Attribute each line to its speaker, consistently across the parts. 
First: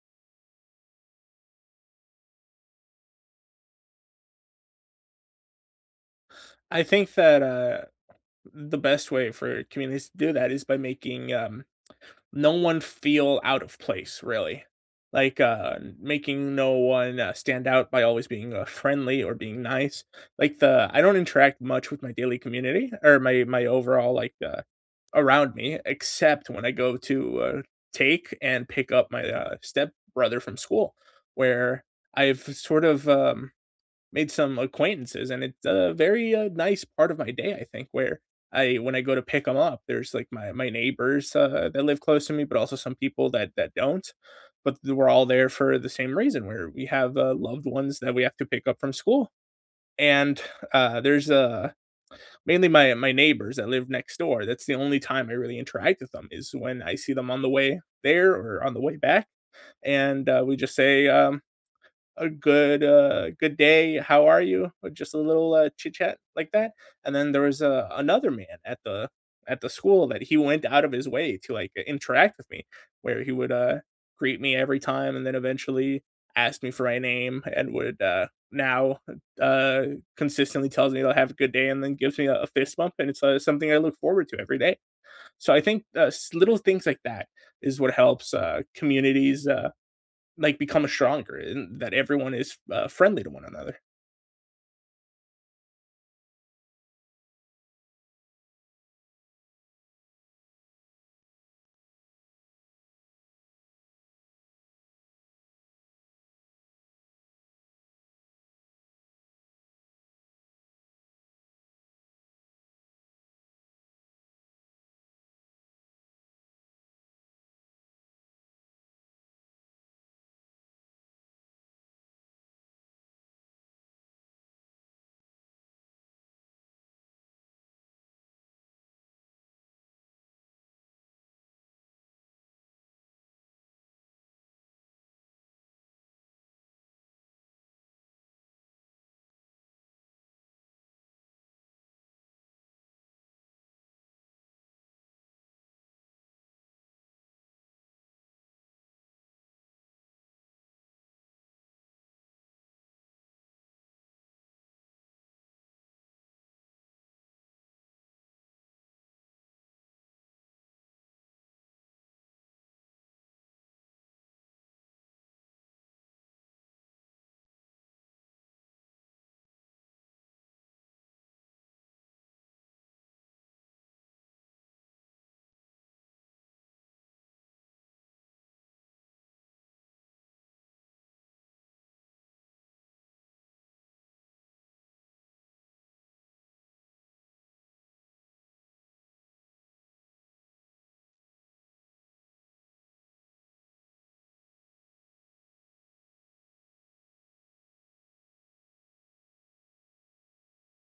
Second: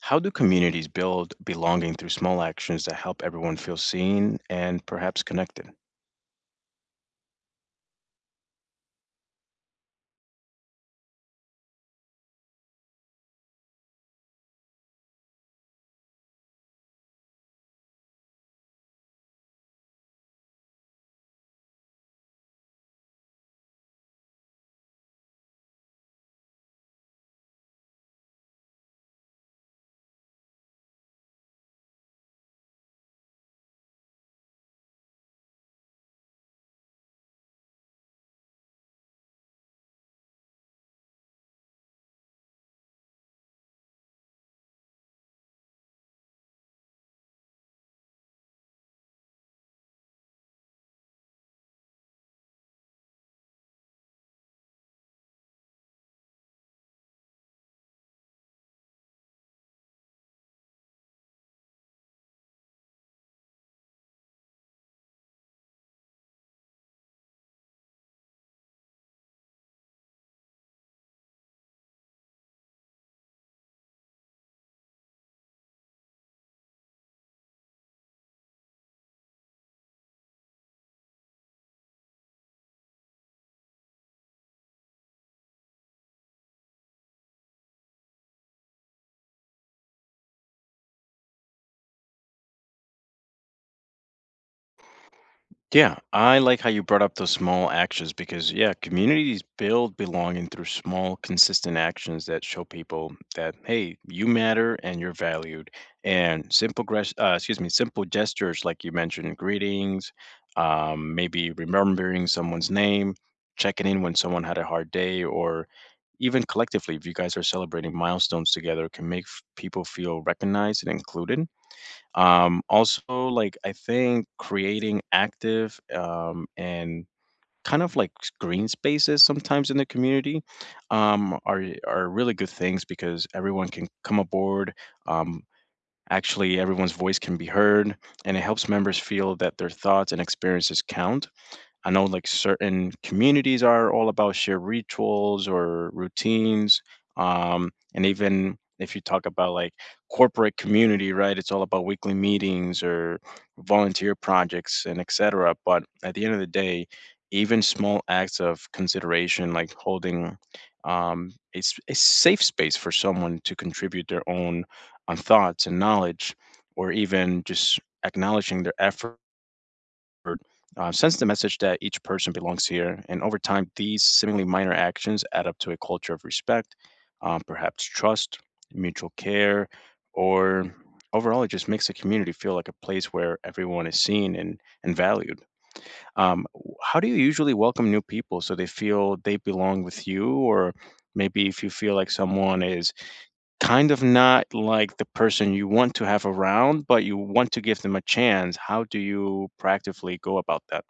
Speaker 1: How do communities build belonging through small actions that help everyone feel seen and perhaps connected?
Speaker 2: I think that, the best way for communities to do that is by making, no one feel out of place, really. Like, making no one, stand out by always being, friendly or being nice. Like, the I don't interact much with my daily community or my overall, like, around me, except when I go to, take and pick up my, step brother from school, where I've sort of, made some acquaintances, and it's a very, nice part of my day, I think, where I when I go to pick them up, there's, like, my neighbors, that live close to me, but also some people that don't, but we're all there for the same reason, where we have, loved ones that we have to pick up from school, and, uh, there's, uh mainly my neighbors that live next door. That's the only time I really interact with them is when I see them on the way there or on the way back, and, we just say, a good, "Good day, how are you?" Or just a little, chit chat like that, and then there was, another man at the school that he went out of his way to, like, interact with me, where he would, greet me every time and then eventually ask me for my name and would, now, uh, consistently tells me, to "Have a good day," and then gives me a fist bump, and it's, something I look forward to every day. So I think, s little things like that is what helps, communities, like, become stronger and that everyone is, friendly to one another.
Speaker 1: Yeah, I like how you brought up those small actions because, yeah, communities build belonging through small, consistent actions that show people that, hey, you matter and you're valued. And simple, excuse me, simple gestures like you mentioned, greetings, maybe remembering someone's name, checking in when someone had a hard day, or even collectively, if you guys are celebrating milestones together, can make people feel recognized and included. Also, like, I think creating active and kind of like green spaces sometimes in the community, are really good things because everyone can come aboard. Um, Actually, everyone's voice can be heard, and it helps members feel that their thoughts and experiences count. I know, like, certain communities are all about shared rituals or routines. And even if you talk about, like, corporate community, right, it's all about weekly meetings or volunteer projects and etc. But at the end of the day, even small acts of consideration, like holding, a, a safe space for someone to contribute their own, thoughts and knowledge, or even just acknowledging their effort, sends the message that each person belongs here. And over time, these seemingly minor actions add up to a culture of respect, perhaps trust, mutual care, or overall, it just makes the community feel like a place where everyone is seen and valued. How do you usually welcome new people so they feel they belong with you, or maybe if you feel like someone is kind of not like the person you want to have around but you want to give them a chance, how do you practically go about that?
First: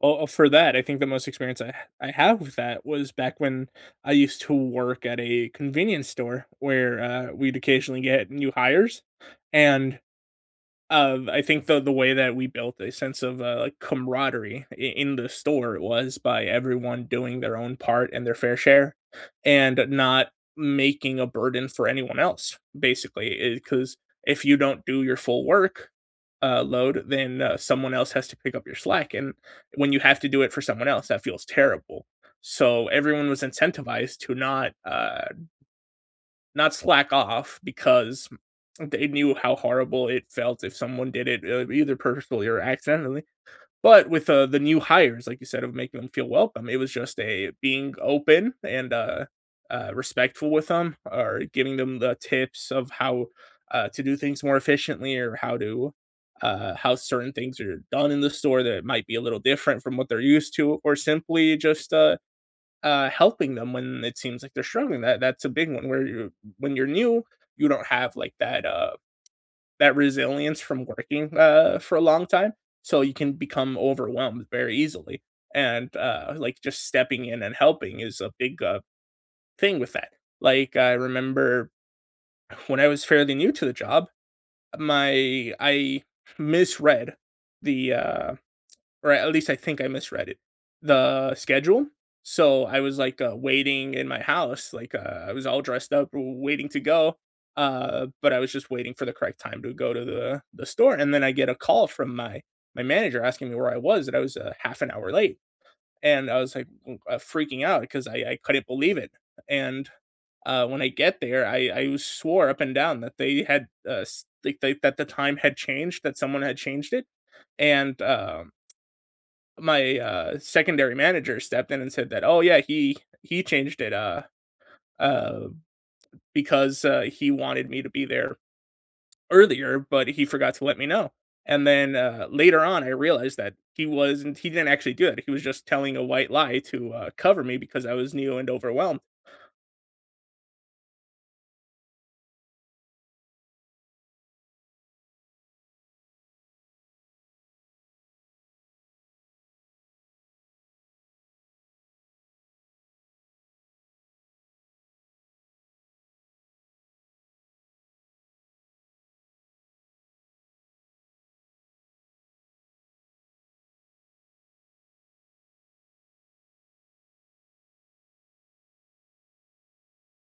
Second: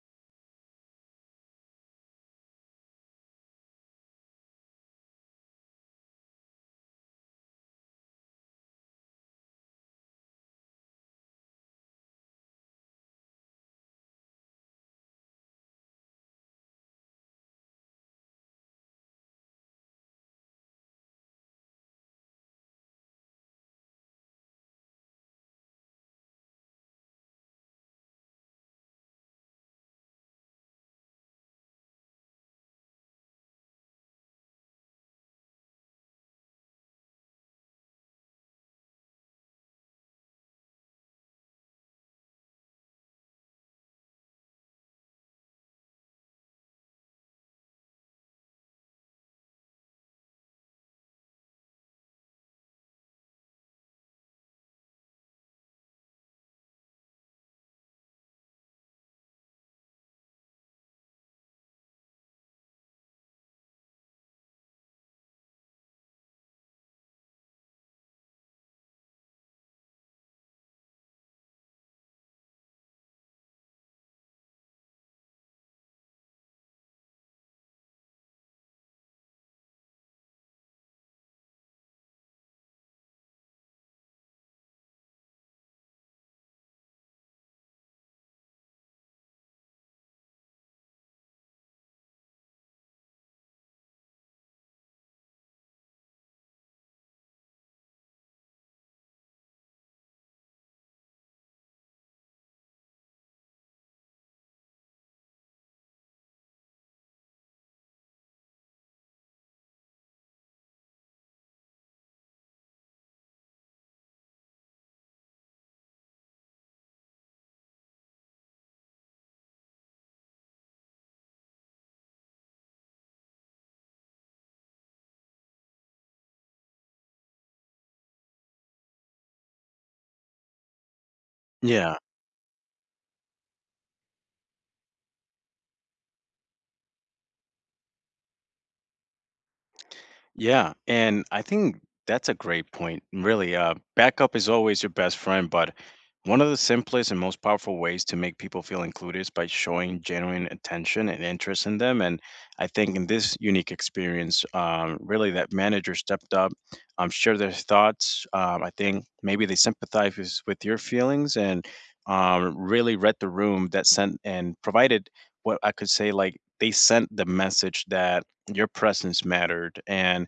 Speaker 2: Well, for that, I think the most experience I have with that was back when I used to work at a convenience store where, we'd occasionally get new hires, and I think the way that we built a sense of, like, camaraderie I in the store was by everyone doing their own part and their fair share, and not making a burden for anyone else, basically, because if you don't do your full work, load, then, someone else has to pick up your slack, and when you have to do it for someone else, that feels terrible. So everyone was incentivized to not slack off because they knew how horrible it felt if someone did it, either purposefully or accidentally. But with, the new hires, like you said, of making them feel welcome, it was just a being open and, respectful with them, or giving them the tips of how, to do things more efficiently, or how to, how certain things are done in the store that might be a little different from what they're used to, or simply just, helping them when it seems like they're struggling. That's a big one where you when you're new, you don't have like that resilience from working, for a long time. So you can become overwhelmed very easily. And, like just stepping in and helping is a big, thing with that. Like I remember when I was fairly new to the job, my I misread the or at least I think I misread it, the schedule. So I was like, waiting in my house, like, I was all dressed up, waiting to go. But I was just waiting for the correct time to go to the store, and then I get a call from my manager asking me where I was, that I was a half an hour late, and I was like, freaking out because I couldn't believe it. And, when I get there, I swore up and down that they had, like that the time had changed, that someone had changed it, and, my, secondary manager stepped in and said that, "Oh, yeah, he changed it, uh, because, he wanted me to be there earlier, but he forgot to let me know." And then,
Speaker 1: Yeah.
Speaker 2: later on, I realized that he didn't actually do that. He was just telling a white lie to, cover me because I was new and overwhelmed.
Speaker 1: Yeah, and I think that's a great point. Really, backup is always your best friend, but one of the simplest and most powerful ways to make people feel included is by showing genuine attention and interest in them. And I think in this unique experience, really, that manager stepped up, shared their thoughts. I think maybe they sympathized with your feelings and, really read the room that sent and provided what I could say, like, they sent the message that your presence mattered. And,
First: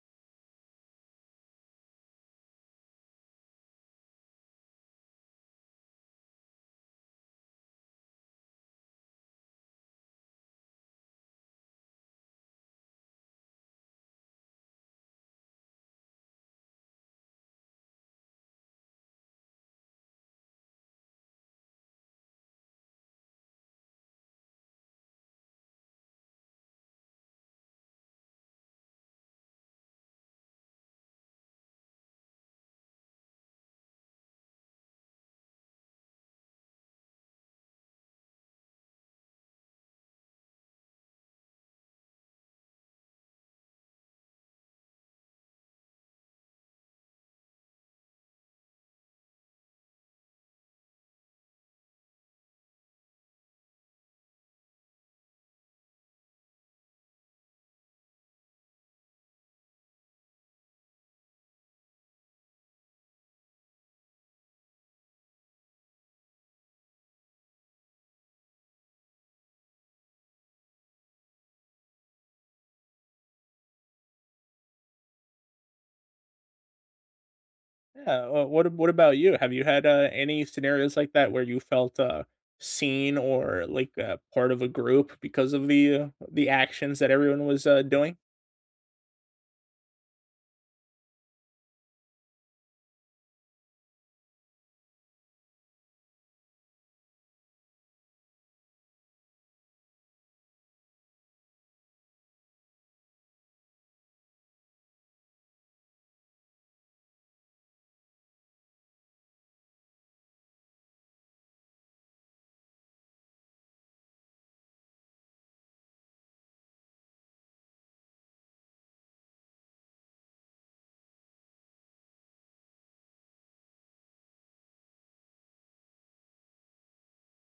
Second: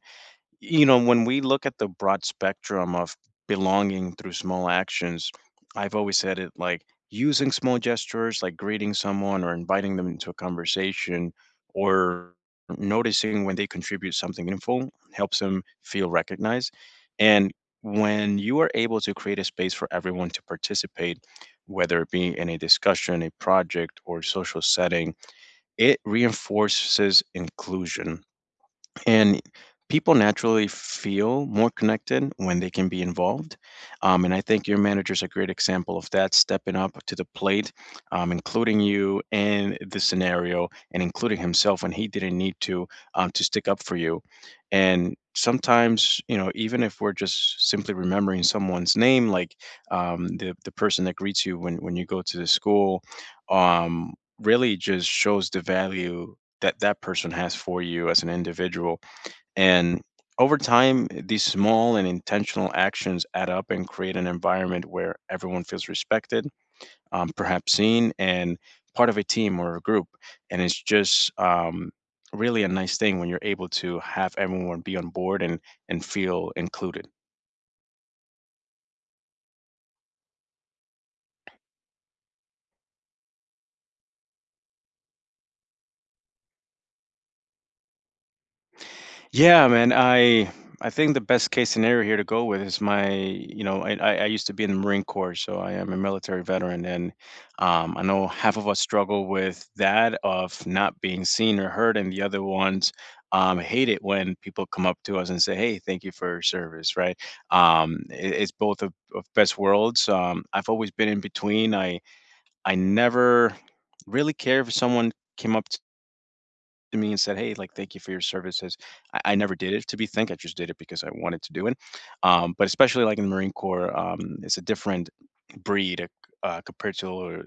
Speaker 1: you know, when we look at the broad spectrum of belonging through small actions, I've always said it like using small gestures, like greeting someone or inviting them into a conversation or noticing when they contribute something meaningful helps them feel recognized. And when you are able to create a space for everyone to participate, whether it be in a discussion, a project, or social setting, it reinforces inclusion, and people naturally feel more connected when they can be involved. And I think your manager is a great example of that, stepping up to the plate, including you in the scenario and including himself when he didn't need to, to stick up for you. And sometimes, you know, even if we're just simply remembering someone's name, like, the person that greets you when you go to the school, um, really just shows the value that that person has for you as an individual. And over time, these small and intentional actions add up and create an environment where everyone feels respected, perhaps seen, and part of a team or a group. And it's just, really a nice thing when you're able to have everyone be on board and feel included.
Speaker 2: Yeah, what about you? Have you had, any scenarios like that where you felt, seen or, like, part of a group because of the actions that everyone was, doing?
Speaker 1: Yeah, man. I think the best case scenario here to go with is my, you know, I used to be in the Marine Corps, so I am a military veteran, and, I know half of us struggle with that of not being seen or heard, and the other ones, hate it when people come up to us and say, "Hey, thank you for your service." Right? It's both of best worlds. I've always been in between. I never really care if someone came up to me and said, "Hey, like, thank you for your services." I never did it to be thanked. I just did it because I wanted to do it. But especially like in the Marine Corps, it's a different breed, compared to all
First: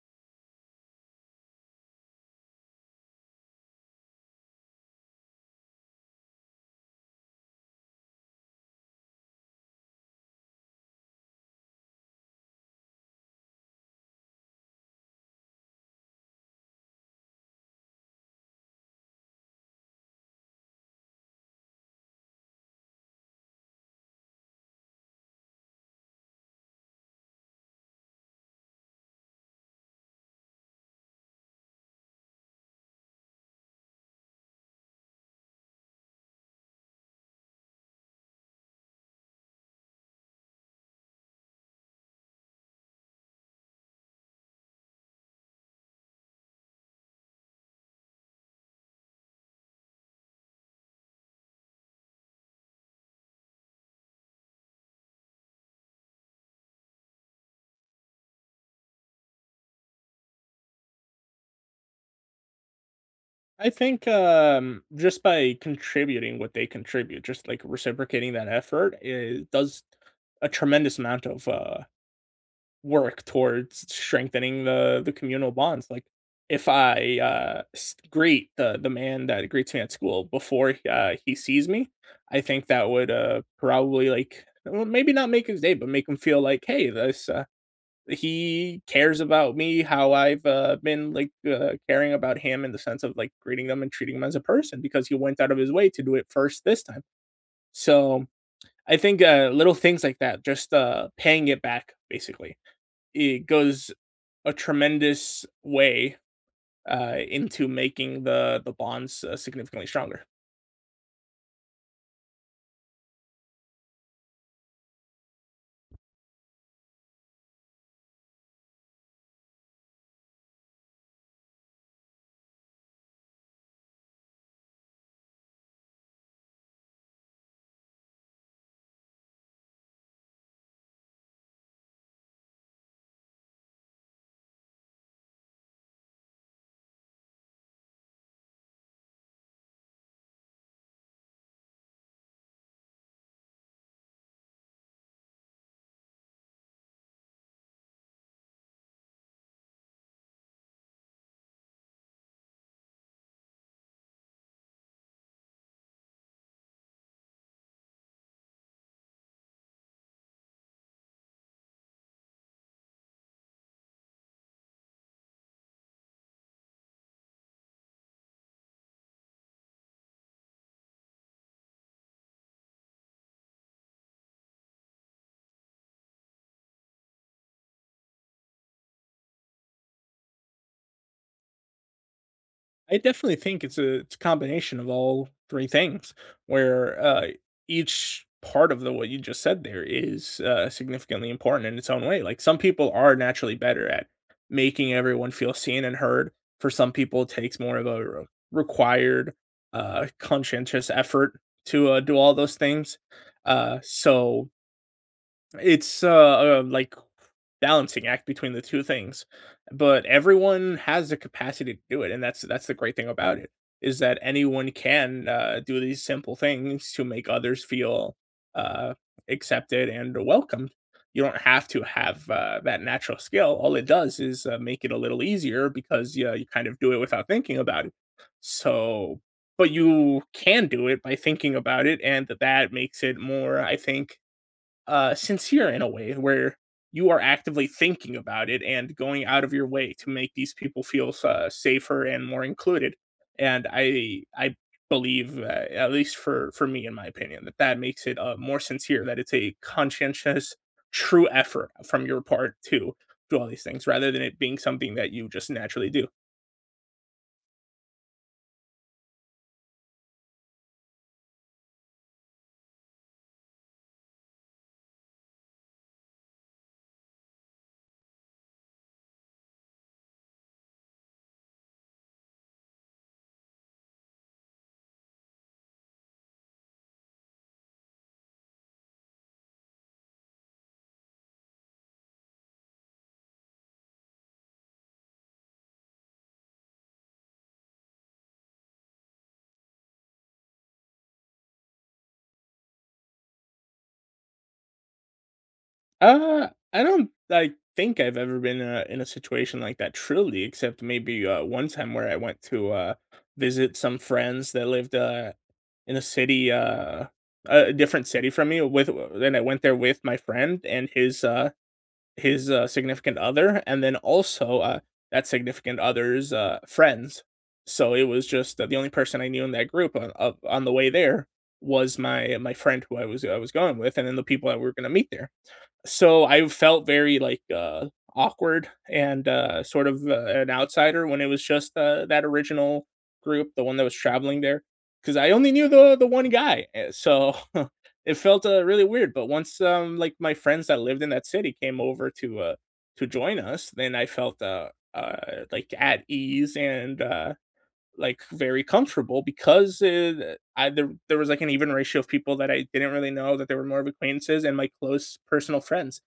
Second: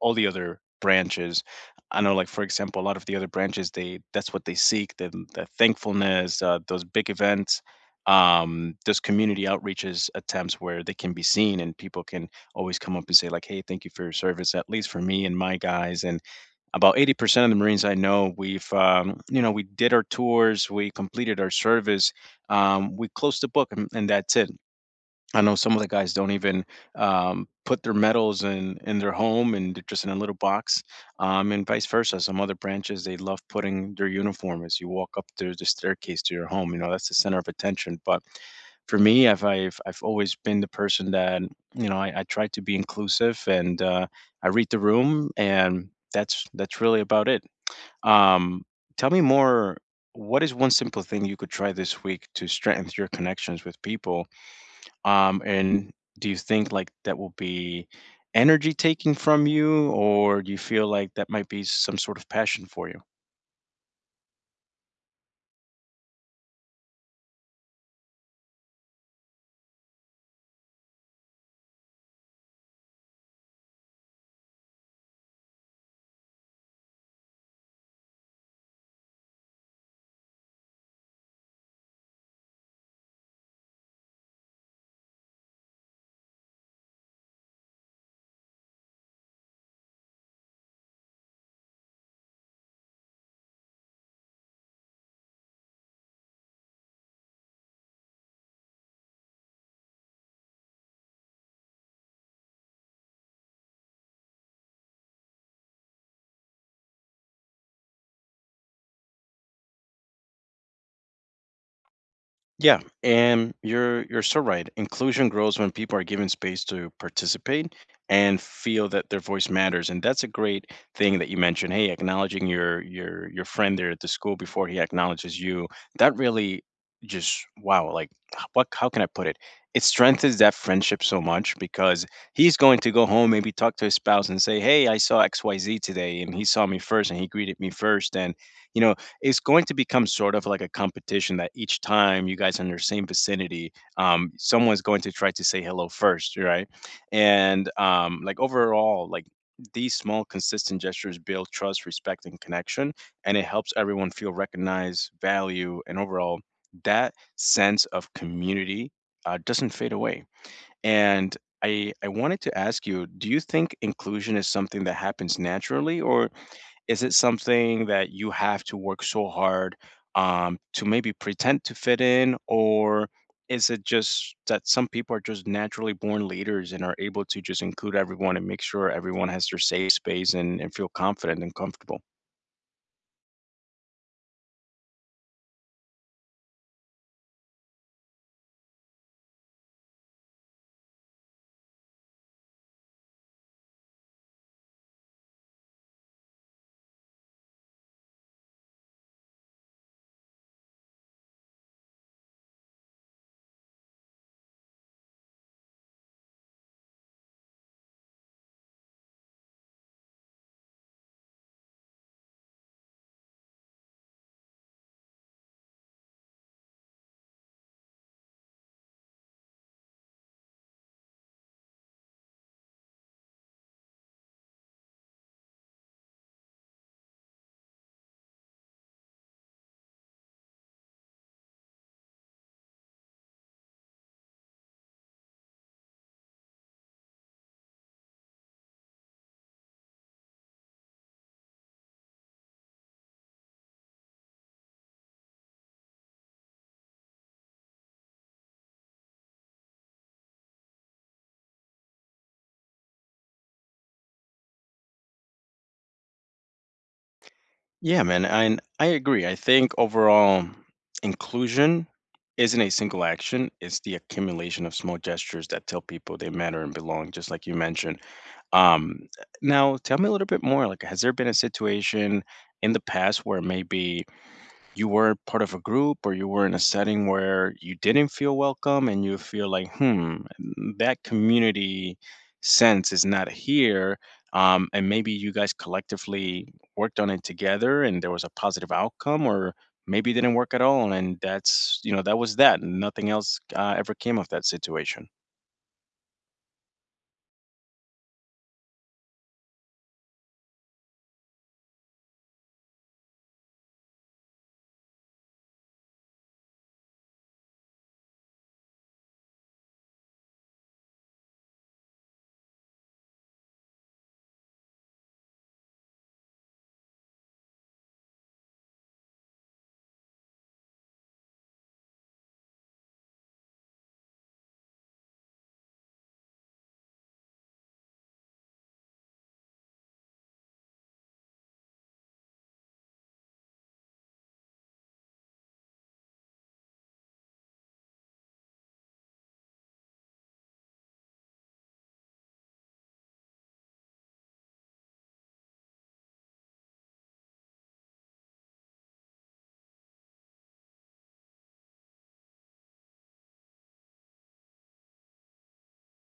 Speaker 1: all the other branches. I know, like, for example, a lot of the other branches, they that's what they seek: the thankfulness, those big events, those community outreaches attempts where they can be seen and people can always come up and say, like, "Hey, thank you for your service." At least for me and my guys, and about 80% of the Marines I know, we've, you know, we did our tours, we completed our service, we closed the book, and that's it. I know some of the guys don't even, put their medals in their home and they're just in a little box, and vice versa. Some other branches, they love putting their uniform as you walk up the staircase to your home. You know, that's the center of attention. But for me, I've always been the person that, you know, I try to be inclusive and, I read the room, and that's really about it. Um, Tell me more. What is one simple thing you could try this week to strengthen your connections with people? And do you think like that will be energy taking from you, or do you feel like that might be some sort of passion for you?
Speaker 2: I think, just by contributing what they contribute, just, like, reciprocating that effort, it does a tremendous amount of, work towards strengthening the communal bonds. Like if I, greet the man that greets me at school before, he sees me, I think that would, probably like well, maybe not make his day, but make him feel like hey, this he cares about me, how I've, been like caring about him in the sense of like greeting them and treating him as a person because he went out of his way to do it first this time. So I think, little things like that, just, paying it back, basically it goes a tremendous way, into making the bonds, significantly stronger.
Speaker 1: Yeah, and you're so right. Inclusion grows when people are given space to participate and feel that their voice matters. And that's a great thing that you mentioned. Hey, acknowledging your friend there at the school before he acknowledges you. That really just wow, like, what, how can I put it? It strengthens that friendship so much because he's going to go home, maybe talk to his spouse and say, "Hey, I saw XYZ today and he saw me first and he greeted me first," and, you know, it's going to become sort of like a competition that each time you guys are in the same vicinity, someone's going to try to say hello first, right? And, like, overall, like, these small, consistent gestures build trust, respect, and connection, and it helps everyone feel recognized, value, and overall that sense of community, doesn't fade away. And I wanted to ask you, do you think inclusion is something that happens naturally, or is it something that you have to work so hard, to maybe pretend to fit in, or is it just that some people are just naturally born leaders and are able to just include everyone and make sure everyone has their safe space and feel confident and comfortable?
Speaker 2: I definitely think it's a combination of all three things, where, each part of the what you just said there is, significantly important in its own way. Like some people are naturally better at making everyone feel seen and heard. For some people, it takes more of a, required, conscientious effort to, do all those things. So it's, balancing act between the two things. But everyone has the capacity to do it, and that's the great thing about it is that anyone can, do these simple things to make others feel, uh, accepted and welcomed. You don't have to have, that natural skill. All it does is, make it a little easier because yeah, you kind of do it without thinking about it. So, but you can do it by thinking about it, and that makes it more, I think, sincere in a way where you are actively thinking about it and going out of your way to make these people feel, safer and more included. And I believe, at least for me, in my opinion, that makes it, more sincere. That it's a conscientious, true effort from your part to do all these things, rather than it being something that you just naturally do.
Speaker 1: Yeah, man, and I agree. I think overall, inclusion isn't a single action, it's the accumulation of small gestures that tell people they matter and belong, just like you mentioned. Um, Now, tell me a little bit more. Like, has there been a situation in the past where maybe you were part of a group or you were in a setting where you didn't feel welcome and you feel like, hmm, mm, that community sense is not here. And maybe you guys collectively worked on it together and there was a positive outcome, or maybe it didn't work at all. And that's, you know, that was that. Nothing else, ever came of that situation.
Speaker 2: I don't like think I've ever been, in a situation like that truly, except maybe, one time where I went to, visit some friends that lived, in a city, a different city from me. With Then I went there with my friend and his significant other, and then also, that significant other's, friends. So it was just, the only person I knew in that group on the way there was my friend who I was going with, and then the people that we were going to meet there. So I felt very, like, awkward and, sort of, an outsider when it was just, that original group, the one that was traveling there, because I only knew the one guy, eh, so it felt, really weird, but once, like, my friends that lived in that city came over to join us, then I felt, like, at ease and, like very comfortable because, I there, was like an even ratio of people that I didn't really know that they were more of acquaintances and my close personal friends.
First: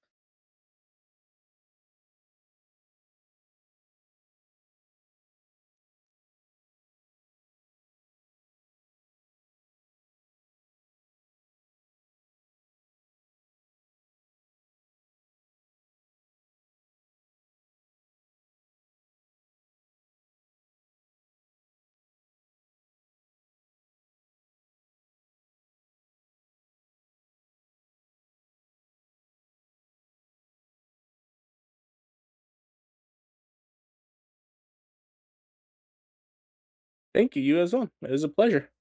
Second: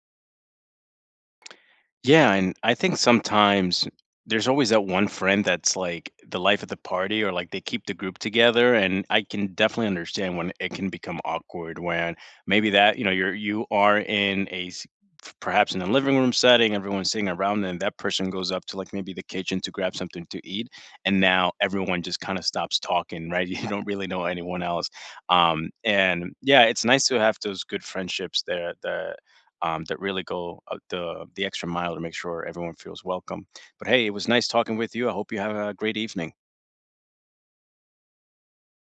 Speaker 1: Yeah, and I think sometimes there's always that one friend that's like the life of the party or like they keep the group together, and I can definitely understand when it can become awkward when maybe that, you know, you are in a perhaps in a living room setting, everyone's sitting around and that person goes up to, like, maybe the kitchen to grab something to eat, and now everyone just kind of stops talking, right? You don't really know anyone else. And yeah, it's nice to have those good friendships there, that really go, the extra mile to make sure everyone feels welcome. But hey, it was nice talking with you. I hope you have a great evening.
Speaker 2: Thank you, you as well. It was a pleasure.